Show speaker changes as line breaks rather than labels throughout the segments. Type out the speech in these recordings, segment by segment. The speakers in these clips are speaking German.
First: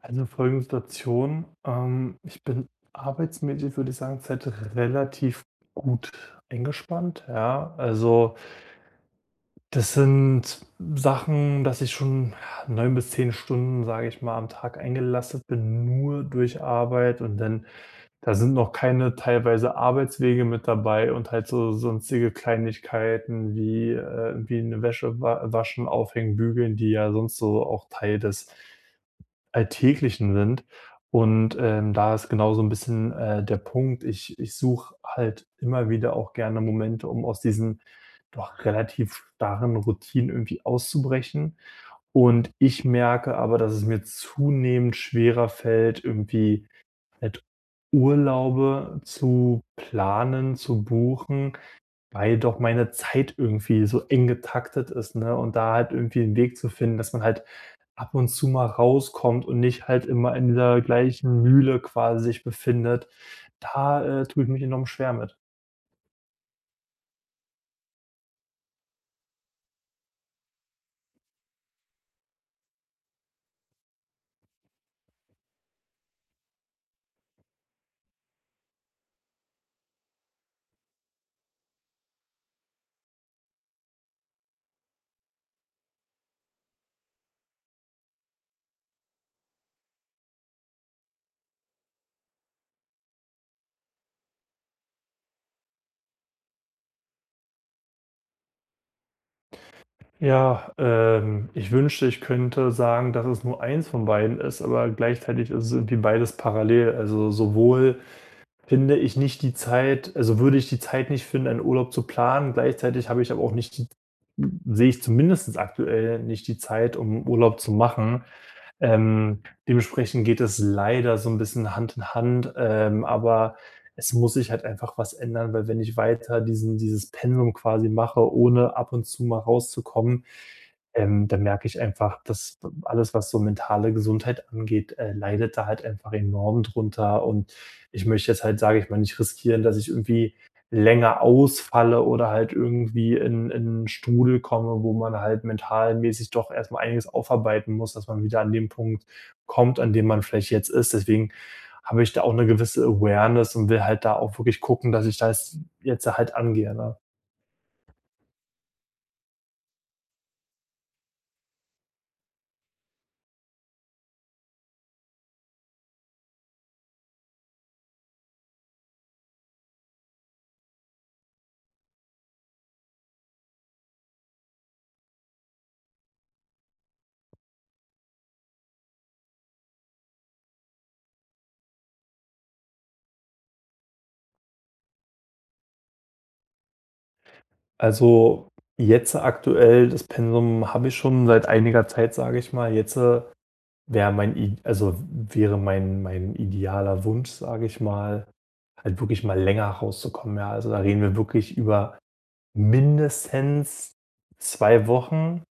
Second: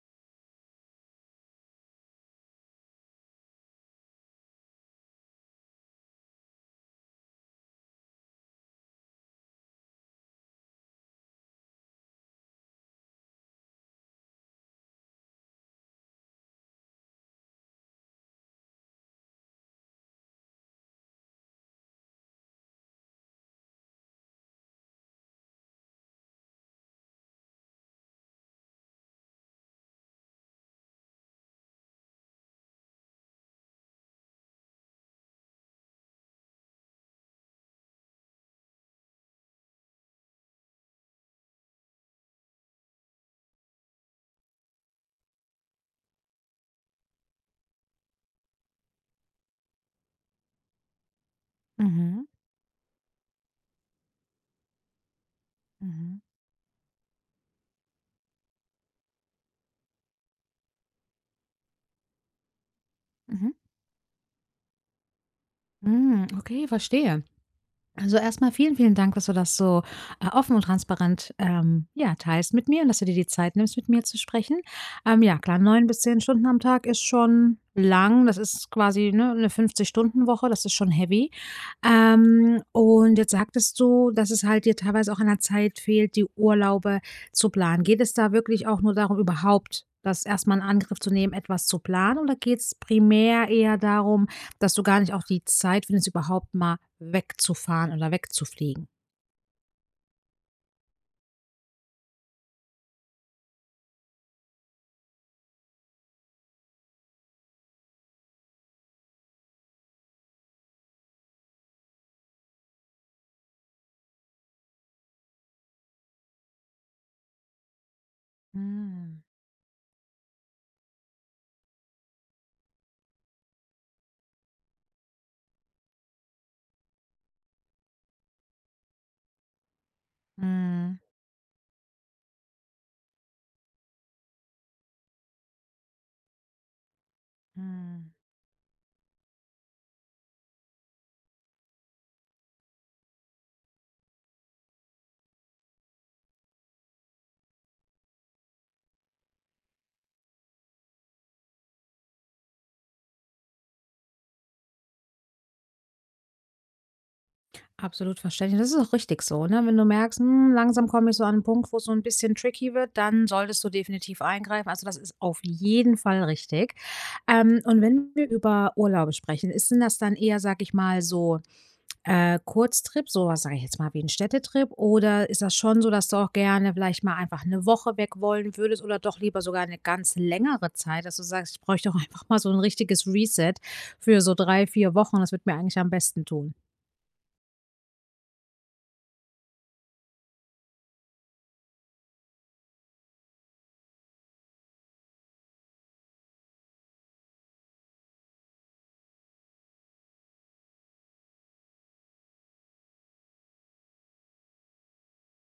Also folgende Situation. Ich bin arbeitsmäßig, würde ich sagen, zurzeit relativ gut eingespannt, ja. Also, das sind Sachen, dass ich schon ja, 9 bis 10 Stunden, sage ich mal, am Tag eingelastet bin, nur durch Arbeit, und dann da sind noch keine teilweise Arbeitswege mit dabei und halt so sonstige Kleinigkeiten wie irgendwie 'ne Wäsche wa waschen, aufhängen, bügeln, die ja sonst so auch Teil des Alltäglichen sind. Und, da ist genau so ein bisschen, der Punkt. Ich suche halt immer wieder auch gerne Momente, um aus diesen doch relativ starren Routinen irgendwie auszubrechen. Und ich merke aber, dass es mir zunehmend schwerer fällt, irgendwie halt Urlaube zu planen, zu buchen,
Mhm,
weil doch meine Zeit irgendwie so eng getaktet ist, ne? Und da halt
mhm,
irgendwie einen Weg zu finden, dass man halt ab und zu mal rauskommt und nicht halt immer in dieser gleichen Mühle quasi sich befindet,
mhm.
da tue ich mich enorm schwer mit.
Hm, okay, verstehe. Also, erstmal vielen, vielen Dank, dass du das so, offen und transparent, ja, teilst mit mir und dass du dir die Zeit nimmst, mit mir zu sprechen. Ja klar, 9 bis 10 Stunden am Tag ist schon lang. Das ist quasi, ne, 'ne 50-Stunden-Woche, das ist schon heavy. Und jetzt sagtest du, dass es halt dir teilweise auch an der Zeit fehlt, die Urlaube zu planen. Geht es da wirklich auch nur darum, überhaupt das erstmal in Angriff zu nehmen, etwas zu planen, oder geht es primär eher darum, dass du gar nicht auch die Zeit findest, überhaupt mal wegzufahren oder wegzufliegen?
Ja, ich wünschte, ich könnte sagen, dass es nur eins von beiden ist, aber gleichzeitig ist es irgendwie beides parallel. Also sowohl finde ich nicht die Zeit, also würde ich die Zeit nicht finden, einen Urlaub zu planen. Gleichzeitig habe ich aber auch nicht die, sehe ich zumindest aktuell nicht die Zeit, um Urlaub zu machen.
Mhm.
Ähm, dementsprechend geht es leider so ein bisschen Hand in Hand, aber es muss sich halt einfach was ändern, weil wenn ich weiter diesen dieses Pensum quasi mache, ohne ab und zu mal rauszukommen,
Mhm.
dann merke ich einfach, dass alles, was so mentale Gesundheit angeht, leidet da halt einfach enorm drunter. Und ich
Mhm.
möchte jetzt halt, sage ich mal, nicht riskieren, dass ich irgendwie länger ausfalle oder halt irgendwie in 'n Strudel komme, wo man halt mentalmäßig doch erstmal einiges aufarbeiten muss, dass man wieder an dem Punkt kommt, an dem man vielleicht jetzt ist. Deswegen habe ich da auch eine gewisse Awareness und will halt da auch wirklich gucken, dass ich das jetzt halt angehe, ne?
Absolut verständlich. Das ist auch richtig so, ne? Wenn du merkst, hm, langsam komme ich so an einen Punkt, wo's so ein bisschen tricky wird, dann solltest du definitiv eingreifen. Also, das ist auf jeden Fall richtig. Und wenn wir über Urlaube sprechen, ist denn das dann eher, sage ich mal, so Kurztrip, so was sage ich jetzt mal wie ein Städtetrip, oder ist das schon so, dass du auch gerne vielleicht mal einfach eine Woche weg wollen würdest oder doch lieber sogar eine ganz längere Zeit, dass du sagst: „Ich bräuchte doch einfach mal so ein richtiges Reset für so 3, 4 Wochen. Das wird mir eigentlich am besten tun.“
Also, jetzt aktuell das Pensum habe ich schon seit einiger Zeit, sage ich mal. Jetzt wäre mein i also wäre mein idealer Wunsch, sage ich mal, halt wirklich mal länger rauszukommen, ja. Also, da reden wir wirklich über mindestens 2 Wochen.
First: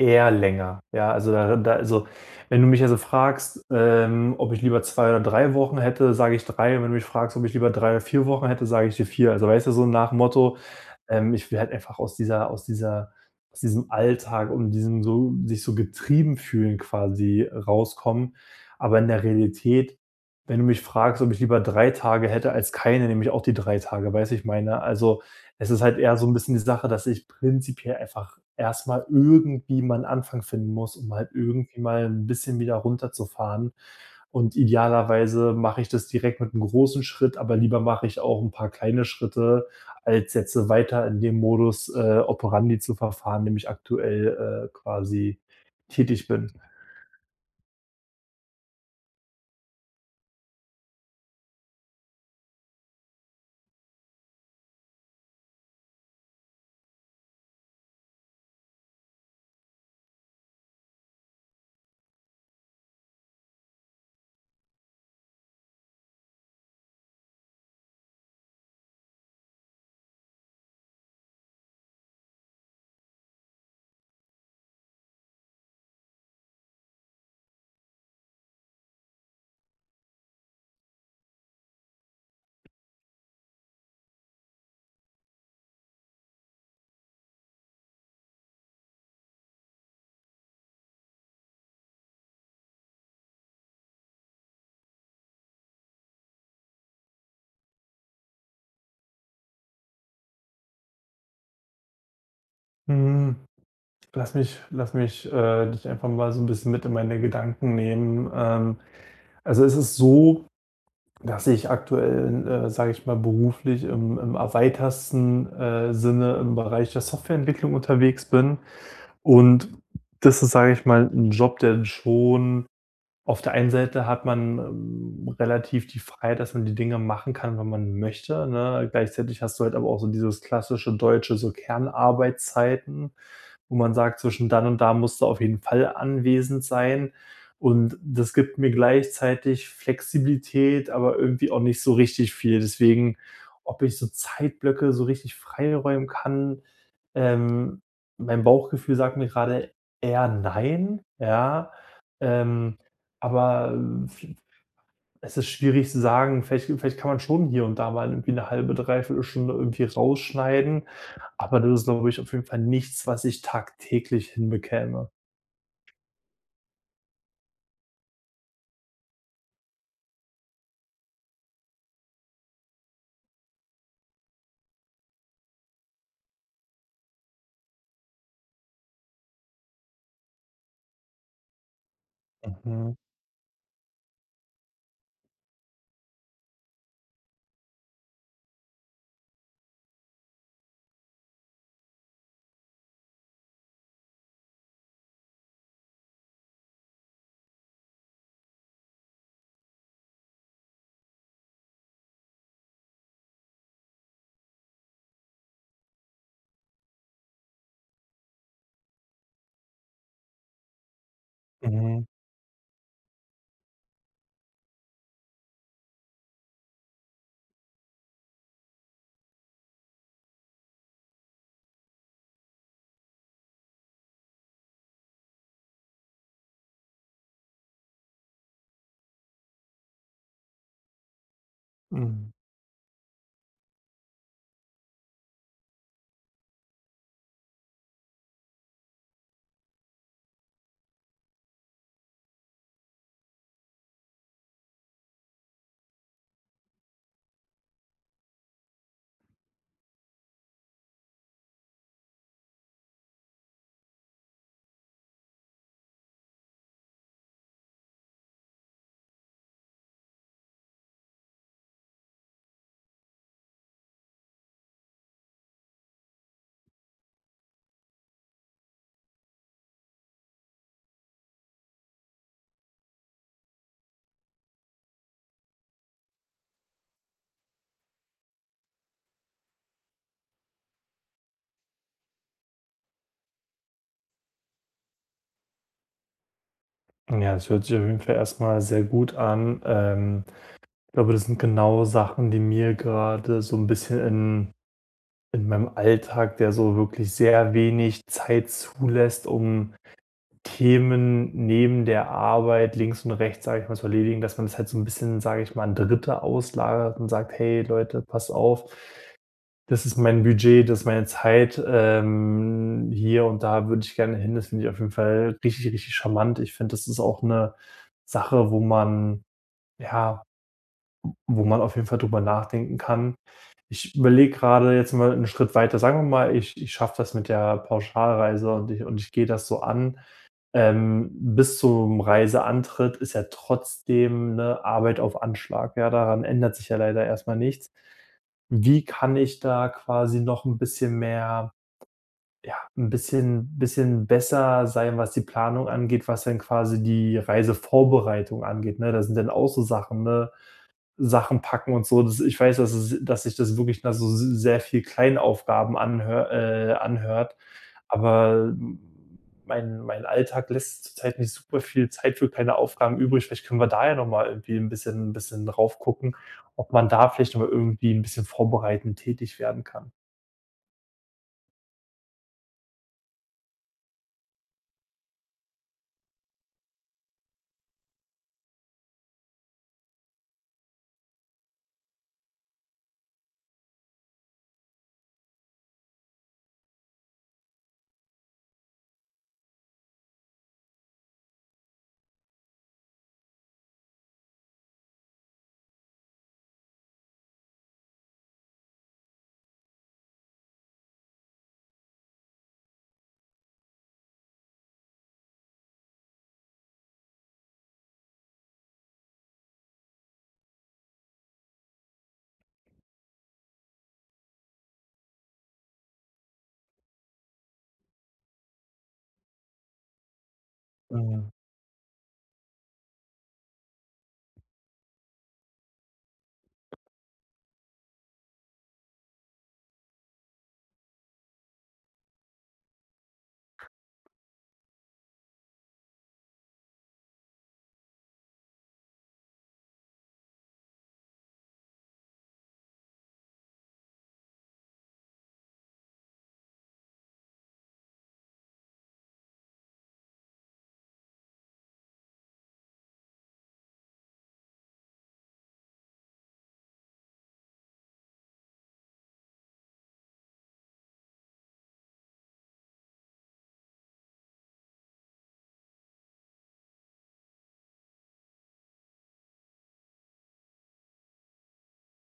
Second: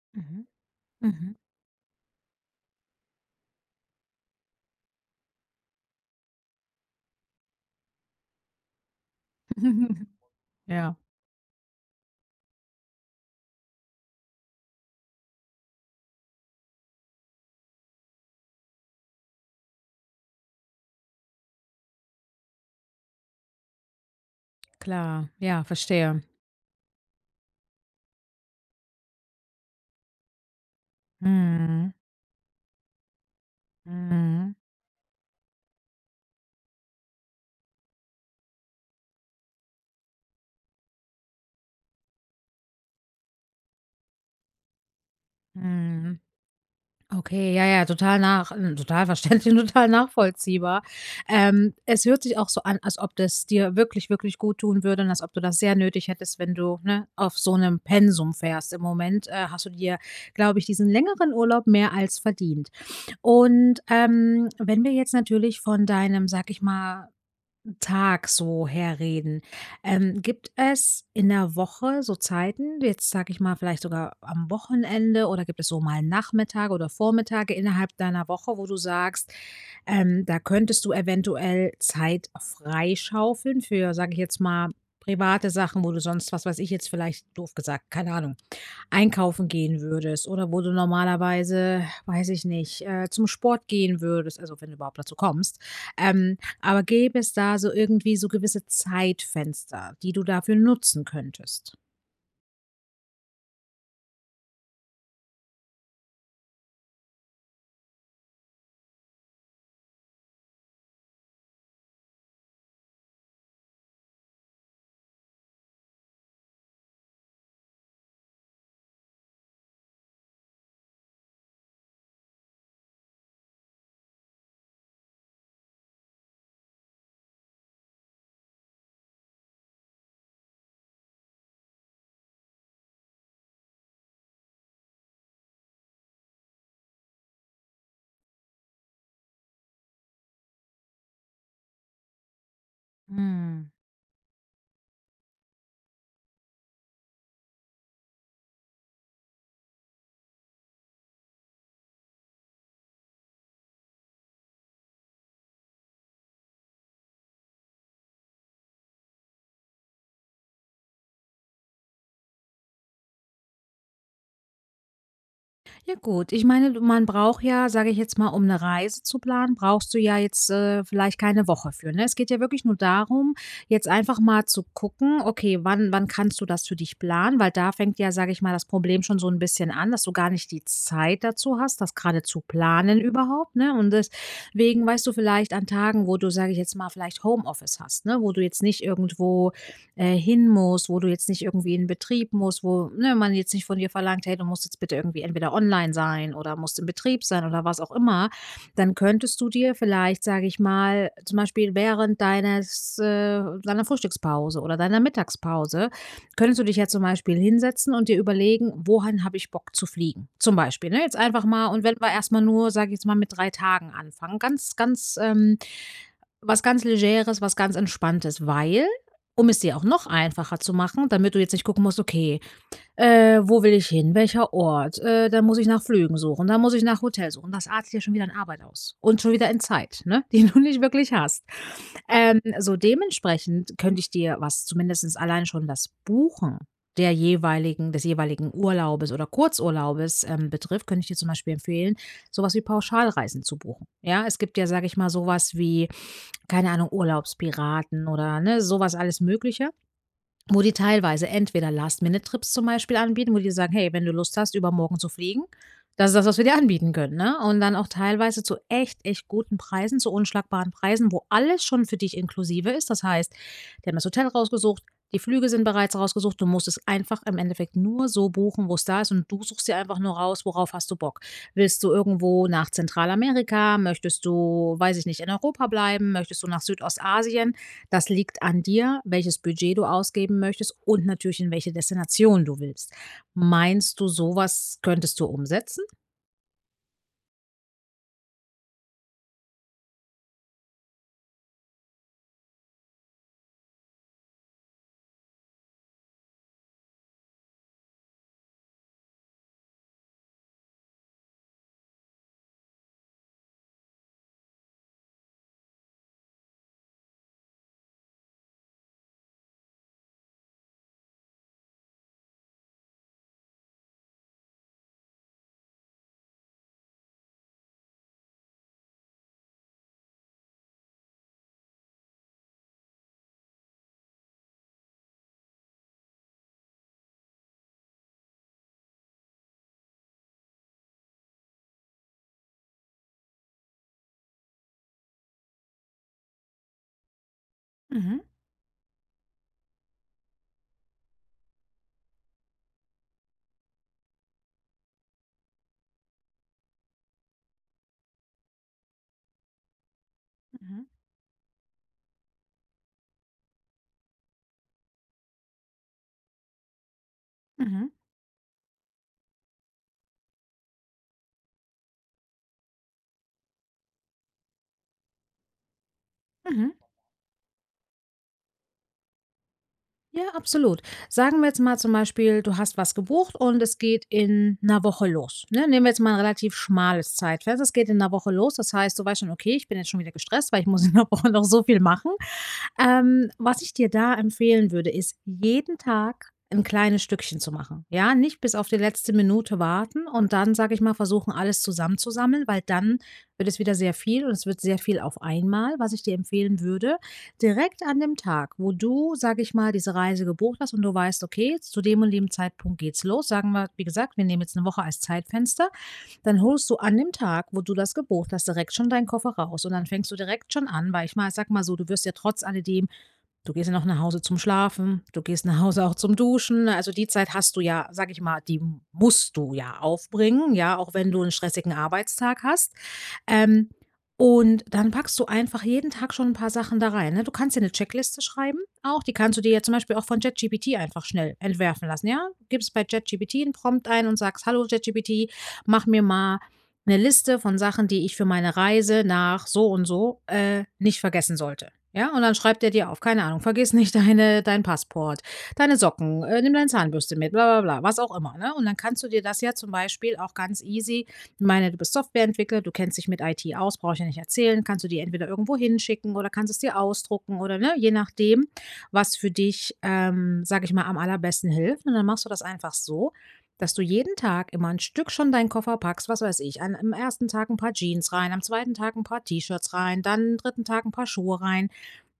Eher
Mhm,
länger. Ja, also
mhm.
da da also, wenn du mich also fragst, ob ich lieber 2 oder 3 Wochen hätte, sage ich 3. Und wenn du mich fragst, ob ich lieber 3 oder 4 Wochen hätte, sage ich dir 4. Also, weißt du, so nach dem Motto,
Ja,
ich will halt einfach aus dieser aus dieser aus diesem Alltag und diesem so sich so getrieben fühlen quasi rauskommen. Aber in der Realität, wenn du mich fragst, ob ich lieber 3 Tage hätte als keine, nehme ich auch die 3 Tage, weißt du, ich meine? Also,
klar. Ja,
es ist halt eher
verstehe.
so ein bisschen die Sache, dass ich prinzipiell einfach erstmal irgendwie mal einen Anfang finden muss, um halt irgendwie
Mhm,
mal ein bisschen wieder runterzufahren.
mhm,
Und idealerweise mache ich das direkt mit einem großen Schritt, aber lieber mache ich auch ein paar kleine Schritte, als jetzt weiter in dem Modus operandi zu verfahren, dem ich aktuell quasi
mhm.
tätig bin.
Okay, ja, ja, total total verständlich und total nachvollziehbar. Es hört sich auch so an, als ob das dir wirklich, wirklich gut tun würde und als ob du das sehr nötig hättest, wenn du, ne, auf so einem Pensum fährst. Im Moment, hast du dir, glaube ich, diesen längeren Urlaub mehr als verdient. Und, wenn wir jetzt natürlich von deinem, sag ich mal, Tag so herreden. Gibt es in der Woche so Zeiten, jetzt sage ich mal vielleicht sogar am Wochenende, oder gibt es so mal Nachmittage oder Vormittage innerhalb deiner Woche, wo du sagst, da könntest du eventuell Zeit freischaufeln für, sage ich jetzt mal, private Sachen, wo du sonst, was weiß ich jetzt vielleicht doof gesagt, keine Ahnung, einkaufen gehen würdest oder wo du normalerweise, weiß ich nicht, zum Sport gehen würdest, also wenn du überhaupt dazu kommst. Aber gäbe es da so irgendwie so gewisse Zeitfenster, die du dafür nutzen könntest?
Hm, lass mich dich einfach mal so ein bisschen mit in meine Gedanken nehmen. Also, es ist so, dass ich aktuell, sage ich mal, beruflich im erweitersten Sinne im Bereich der Softwareentwicklung unterwegs bin. Und das ist, sage ich mal, ein Job, der schon, auf der einen Seite hat man, relativ die Freiheit, dass man die Dinge machen kann, wenn man möchte, ne? Gleichzeitig hast du halt aber auch so dieses klassische Deutsche, so Kernarbeitszeiten, wo man sagt: „Zwischen dann und da musst du auf jeden Fall anwesend sein.“ Und das gibt mir gleichzeitig Flexibilität, aber irgendwie auch nicht so richtig viel. Deswegen,
Hm.
ob ich so Zeitblöcke so richtig freiräumen kann, ähm mein Bauchgefühl sagt mir gerade eher nein, ja. Ähm aber es ist schwierig zu sagen. Vielleicht kann man schon hier und da mal irgendwie 'ne 1/2 Stunde irgendwie rausschneiden, aber das ist, glaube ich, auf jeden Fall nichts, was ich tagtäglich hinbekäme.
Ja gut, ich meine, du man braucht ja, sage ich jetzt mal, um eine Reise zu planen, brauchst du ja jetzt, vielleicht keine Woche für, ne? Es geht ja wirklich nur darum, jetzt einfach mal zu gucken: Okay, wann kannst du das für dich planen? Weil da fängt ja, sage ich mal, das Problem schon so ein bisschen an, dass du gar nicht die Zeit dazu hast, das gerade zu
Mhm,
planen überhaupt, ne? Und deswegen, weißt du, vielleicht an Tagen, wo du, sage ich jetzt mal, vielleicht Homeoffice hast, ne, wo du jetzt nicht irgendwo hin musst, wo du jetzt nicht irgendwie in den Betrieb musst, wo, ne, man jetzt nicht von dir verlangt, hey, du musst jetzt bitte irgendwie entweder online sein oder musst im Betrieb sein oder was auch immer, dann könntest du dir vielleicht, sage ich mal, zum Beispiel während deiner Frühstückspause oder deiner Mittagspause könntest du dich ja zum Beispiel hinsetzen und dir überlegen, wohin habe ich Bock zu fliegen? Zum Beispiel, ne? Jetzt einfach mal, und wenn
mhm,
wir erstmal nur, sage ich jetzt mal, mit 3 Tagen anfangen, ganz, ganz was ganz Legeres, was ganz Entspanntes, weil, um es dir auch noch einfacher zu machen, damit du jetzt nicht gucken musst, okay, wo will ich hin, welcher Ort, dann muss ich nach Flügen suchen, dann muss ich nach Hotel suchen. Das artet ja schon wieder in Arbeit aus und schon wieder in Zeit, ne, die du nicht wirklich hast.
mhm.
So dementsprechend könnte ich dir, was zumindestens allein schon das Buchen der jeweiligen des jeweiligen Urlaubes oder Kurzurlaubes, betrifft, könnte ich dir zum Beispiel empfehlen, sowas wie Pauschalreisen zu buchen. Ja, es gibt ja, sage ich mal, sowas wie keine Ahnung, Urlaubspiraten oder, ne, sowas alles Mögliche. Wo die teilweise entweder Last-Minute-Trips zum Beispiel anbieten, wo die sagen: „Hey, wenn du Lust hast, übermorgen zu fliegen, das ist das, was wir dir anbieten können“, ne? Und dann auch teilweise zu echt, echt guten Preisen, zu unschlagbaren Preisen, wo alles schon für dich inklusive ist. Das heißt, die haben das Hotel rausgesucht, die Flüge sind bereits rausgesucht. Du musst es einfach im Endeffekt nur so buchen, wo es da ist, und du suchst dir einfach nur raus, worauf hast du Bock. Willst du irgendwo nach Zentralamerika? Möchtest du, weiß ich nicht, in Europa bleiben? Möchtest du nach Südostasien? Das liegt an dir, welches Budget du ausgeben möchtest und natürlich in welche Destination du willst. Meinst du, sowas könntest du umsetzen?
Ja, das hört sich auf jeden Fall erstmal sehr gut an. Ich glaube, das sind genau Sachen, die mir gerade so ein bisschen in meinem Alltag, der so wirklich sehr wenig Zeit zulässt, um Themen neben der Arbeit links und rechts, sage ich mal, zu erledigen, dass man das halt so ein bisschen, sage ich mal, an Dritte auslagert und sagt: „Hey Leute, passt auf, das ist mein Budget, das ist meine Zeit, hier und da würde ich gerne hin.“ Das finde ich auf jeden Fall richtig, richtig charmant. Ich finde, das ist auch eine Sache, wo man, ja, wo man auf jeden Fall drüber nachdenken kann. Ich überlege gerade jetzt mal einen Schritt weiter. Sagen wir mal, ich schaffe das mit der Pauschalreise und ich gehe das so an. Bis zum Reiseantritt ist ja trotzdem eine Arbeit auf Anschlag. Ja, daran ändert sich ja leider erstmal nichts.
Mhm,
Wie kann ich da quasi noch ein bisschen mehr, ja, ein bisschen besser sein, was die Planung angeht, was dann quasi die Reisevorbereitung angeht, ne? Das sind dann auch so Sachen, ne?
mhm,
Sachen packen und so. Das, ich weiß, dass es, dass sich das wirklich nach so sehr viel Kleinaufgaben anhört.
mhm,
Aber mein Alltag lässt zurzeit nicht super viel Zeit für kleine Aufgaben übrig. Vielleicht können wir da ja nochmal irgendwie ein bisschen drauf gucken, ob
mhm.
man da vielleicht nochmal irgendwie ein bisschen vorbereitend tätig werden kann.
Ja, absolut. Sagen wir jetzt mal zum Beispiel, du hast was gebucht und es geht in einer Woche los, ne? Nehmen wir jetzt mal ein relativ schmales Zeitfenster. Es geht in einer Woche los. Das heißt, du weißt schon: „Okay, ich bin jetzt schon wieder gestresst, weil ich muss in einer Woche noch so viel machen.“ Was ich dir da empfehlen würde, ist, jeden Tag ein kleines Stückchen zu machen. Ja, nicht bis auf die letzte Minute warten und dann, sage ich mal, versuchen, alles zusammenzusammeln, weil dann wird es wieder sehr viel und es wird sehr viel auf einmal. Was ich dir empfehlen würde, direkt an dem Tag, wo du, sage ich mal, diese Reise gebucht hast und du weißt: „Okay, zu dem und dem Zeitpunkt geht's los.“ Sagen wir, wie gesagt, wir nehmen jetzt eine Woche als Zeitfenster. Dann holst du an dem Tag, wo du das gebucht hast, direkt schon deinen Koffer raus und dann fängst du direkt schon an, weil ich mal sage mal so, du wirst ja trotz alledem. Du gehst ja noch nach Hause zum Schlafen, du gehst nach Hause auch zum Duschen. Also, die Zeit hast du ja, sage ich mal, die musst du ja aufbringen, ja, auch wenn du
Mhm.
einen stressigen Arbeitstag hast. Ähm, und dann packst du einfach jeden Tag schon ein paar Sachen da rein, ne? Du kannst dir eine Checkliste schreiben auch, die kannst du dir ja zum Beispiel auch von ChatGPT einfach schnell entwerfen lassen, ja? Gibst bei ChatGPT 'n Prompt ein und sagst: „Hallo ChatGPT, mach mir mal eine Liste von Sachen, die ich für meine Reise nach so und so, nicht vergessen sollte“, ja? Und dann schreibt er dir auf, keine Ahnung: „Vergiss nicht dein Passport, deine Socken, nimm deine Zahnbürste mit“, bla bla bla, was auch immer, ne? Und dann kannst du dir das ja zum Beispiel auch ganz easy meine, du bist Softwareentwickler, du kennst dich mit IT aus, brauche ich ja nicht erzählen, kannst du die entweder irgendwo hinschicken oder kannst es dir ausdrucken oder ne, je nachdem, was für dich, sage ich mal, am allerbesten hilft. Und dann machst du das einfach so, dass du jeden Tag immer ein Stück schon deinen Koffer packst, was weiß ich, am ersten Tag ein paar Jeans rein, am zweiten Tag ein paar T-Shirts rein, dann am dritten Tag ein paar Schuhe rein,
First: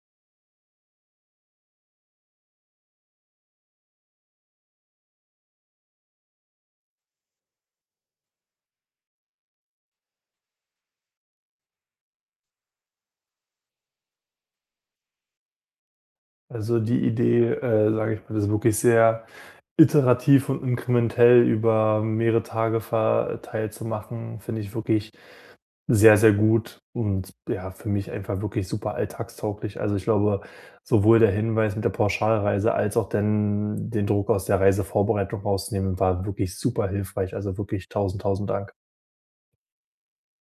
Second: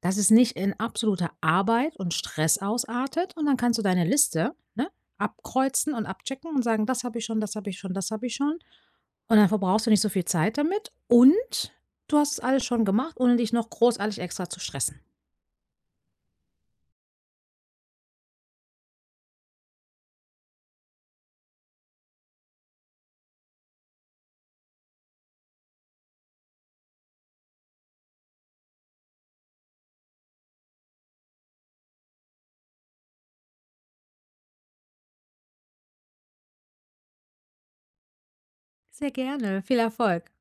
dass es nicht in absolute Arbeit und Stress ausartet, und dann kannst du deine Liste, ne, abkreuzen und abchecken und sagen: „Das habe ich schon, das habe ich schon, das habe ich schon.“ Und dann verbrauchst du nicht so viel Zeit damit, und du hast es alles schon gemacht, ohne dich noch großartig extra zu stressen.
Also die Idee, sage ich mal, das wirklich sehr iterativ und inkrementell über mehrere Tage verteilt zu machen, finde ich wirklich sehr, sehr gut und, ja, für mich einfach wirklich super alltagstauglich. Also, ich glaube, sowohl der Hinweis mit der Pauschalreise als auch denn den Druck aus der Reisevorbereitung rausnehmen, war wirklich super hilfreich. Also, wirklich tausend tausend Dank.
Sehr gerne. Viel Erfolg.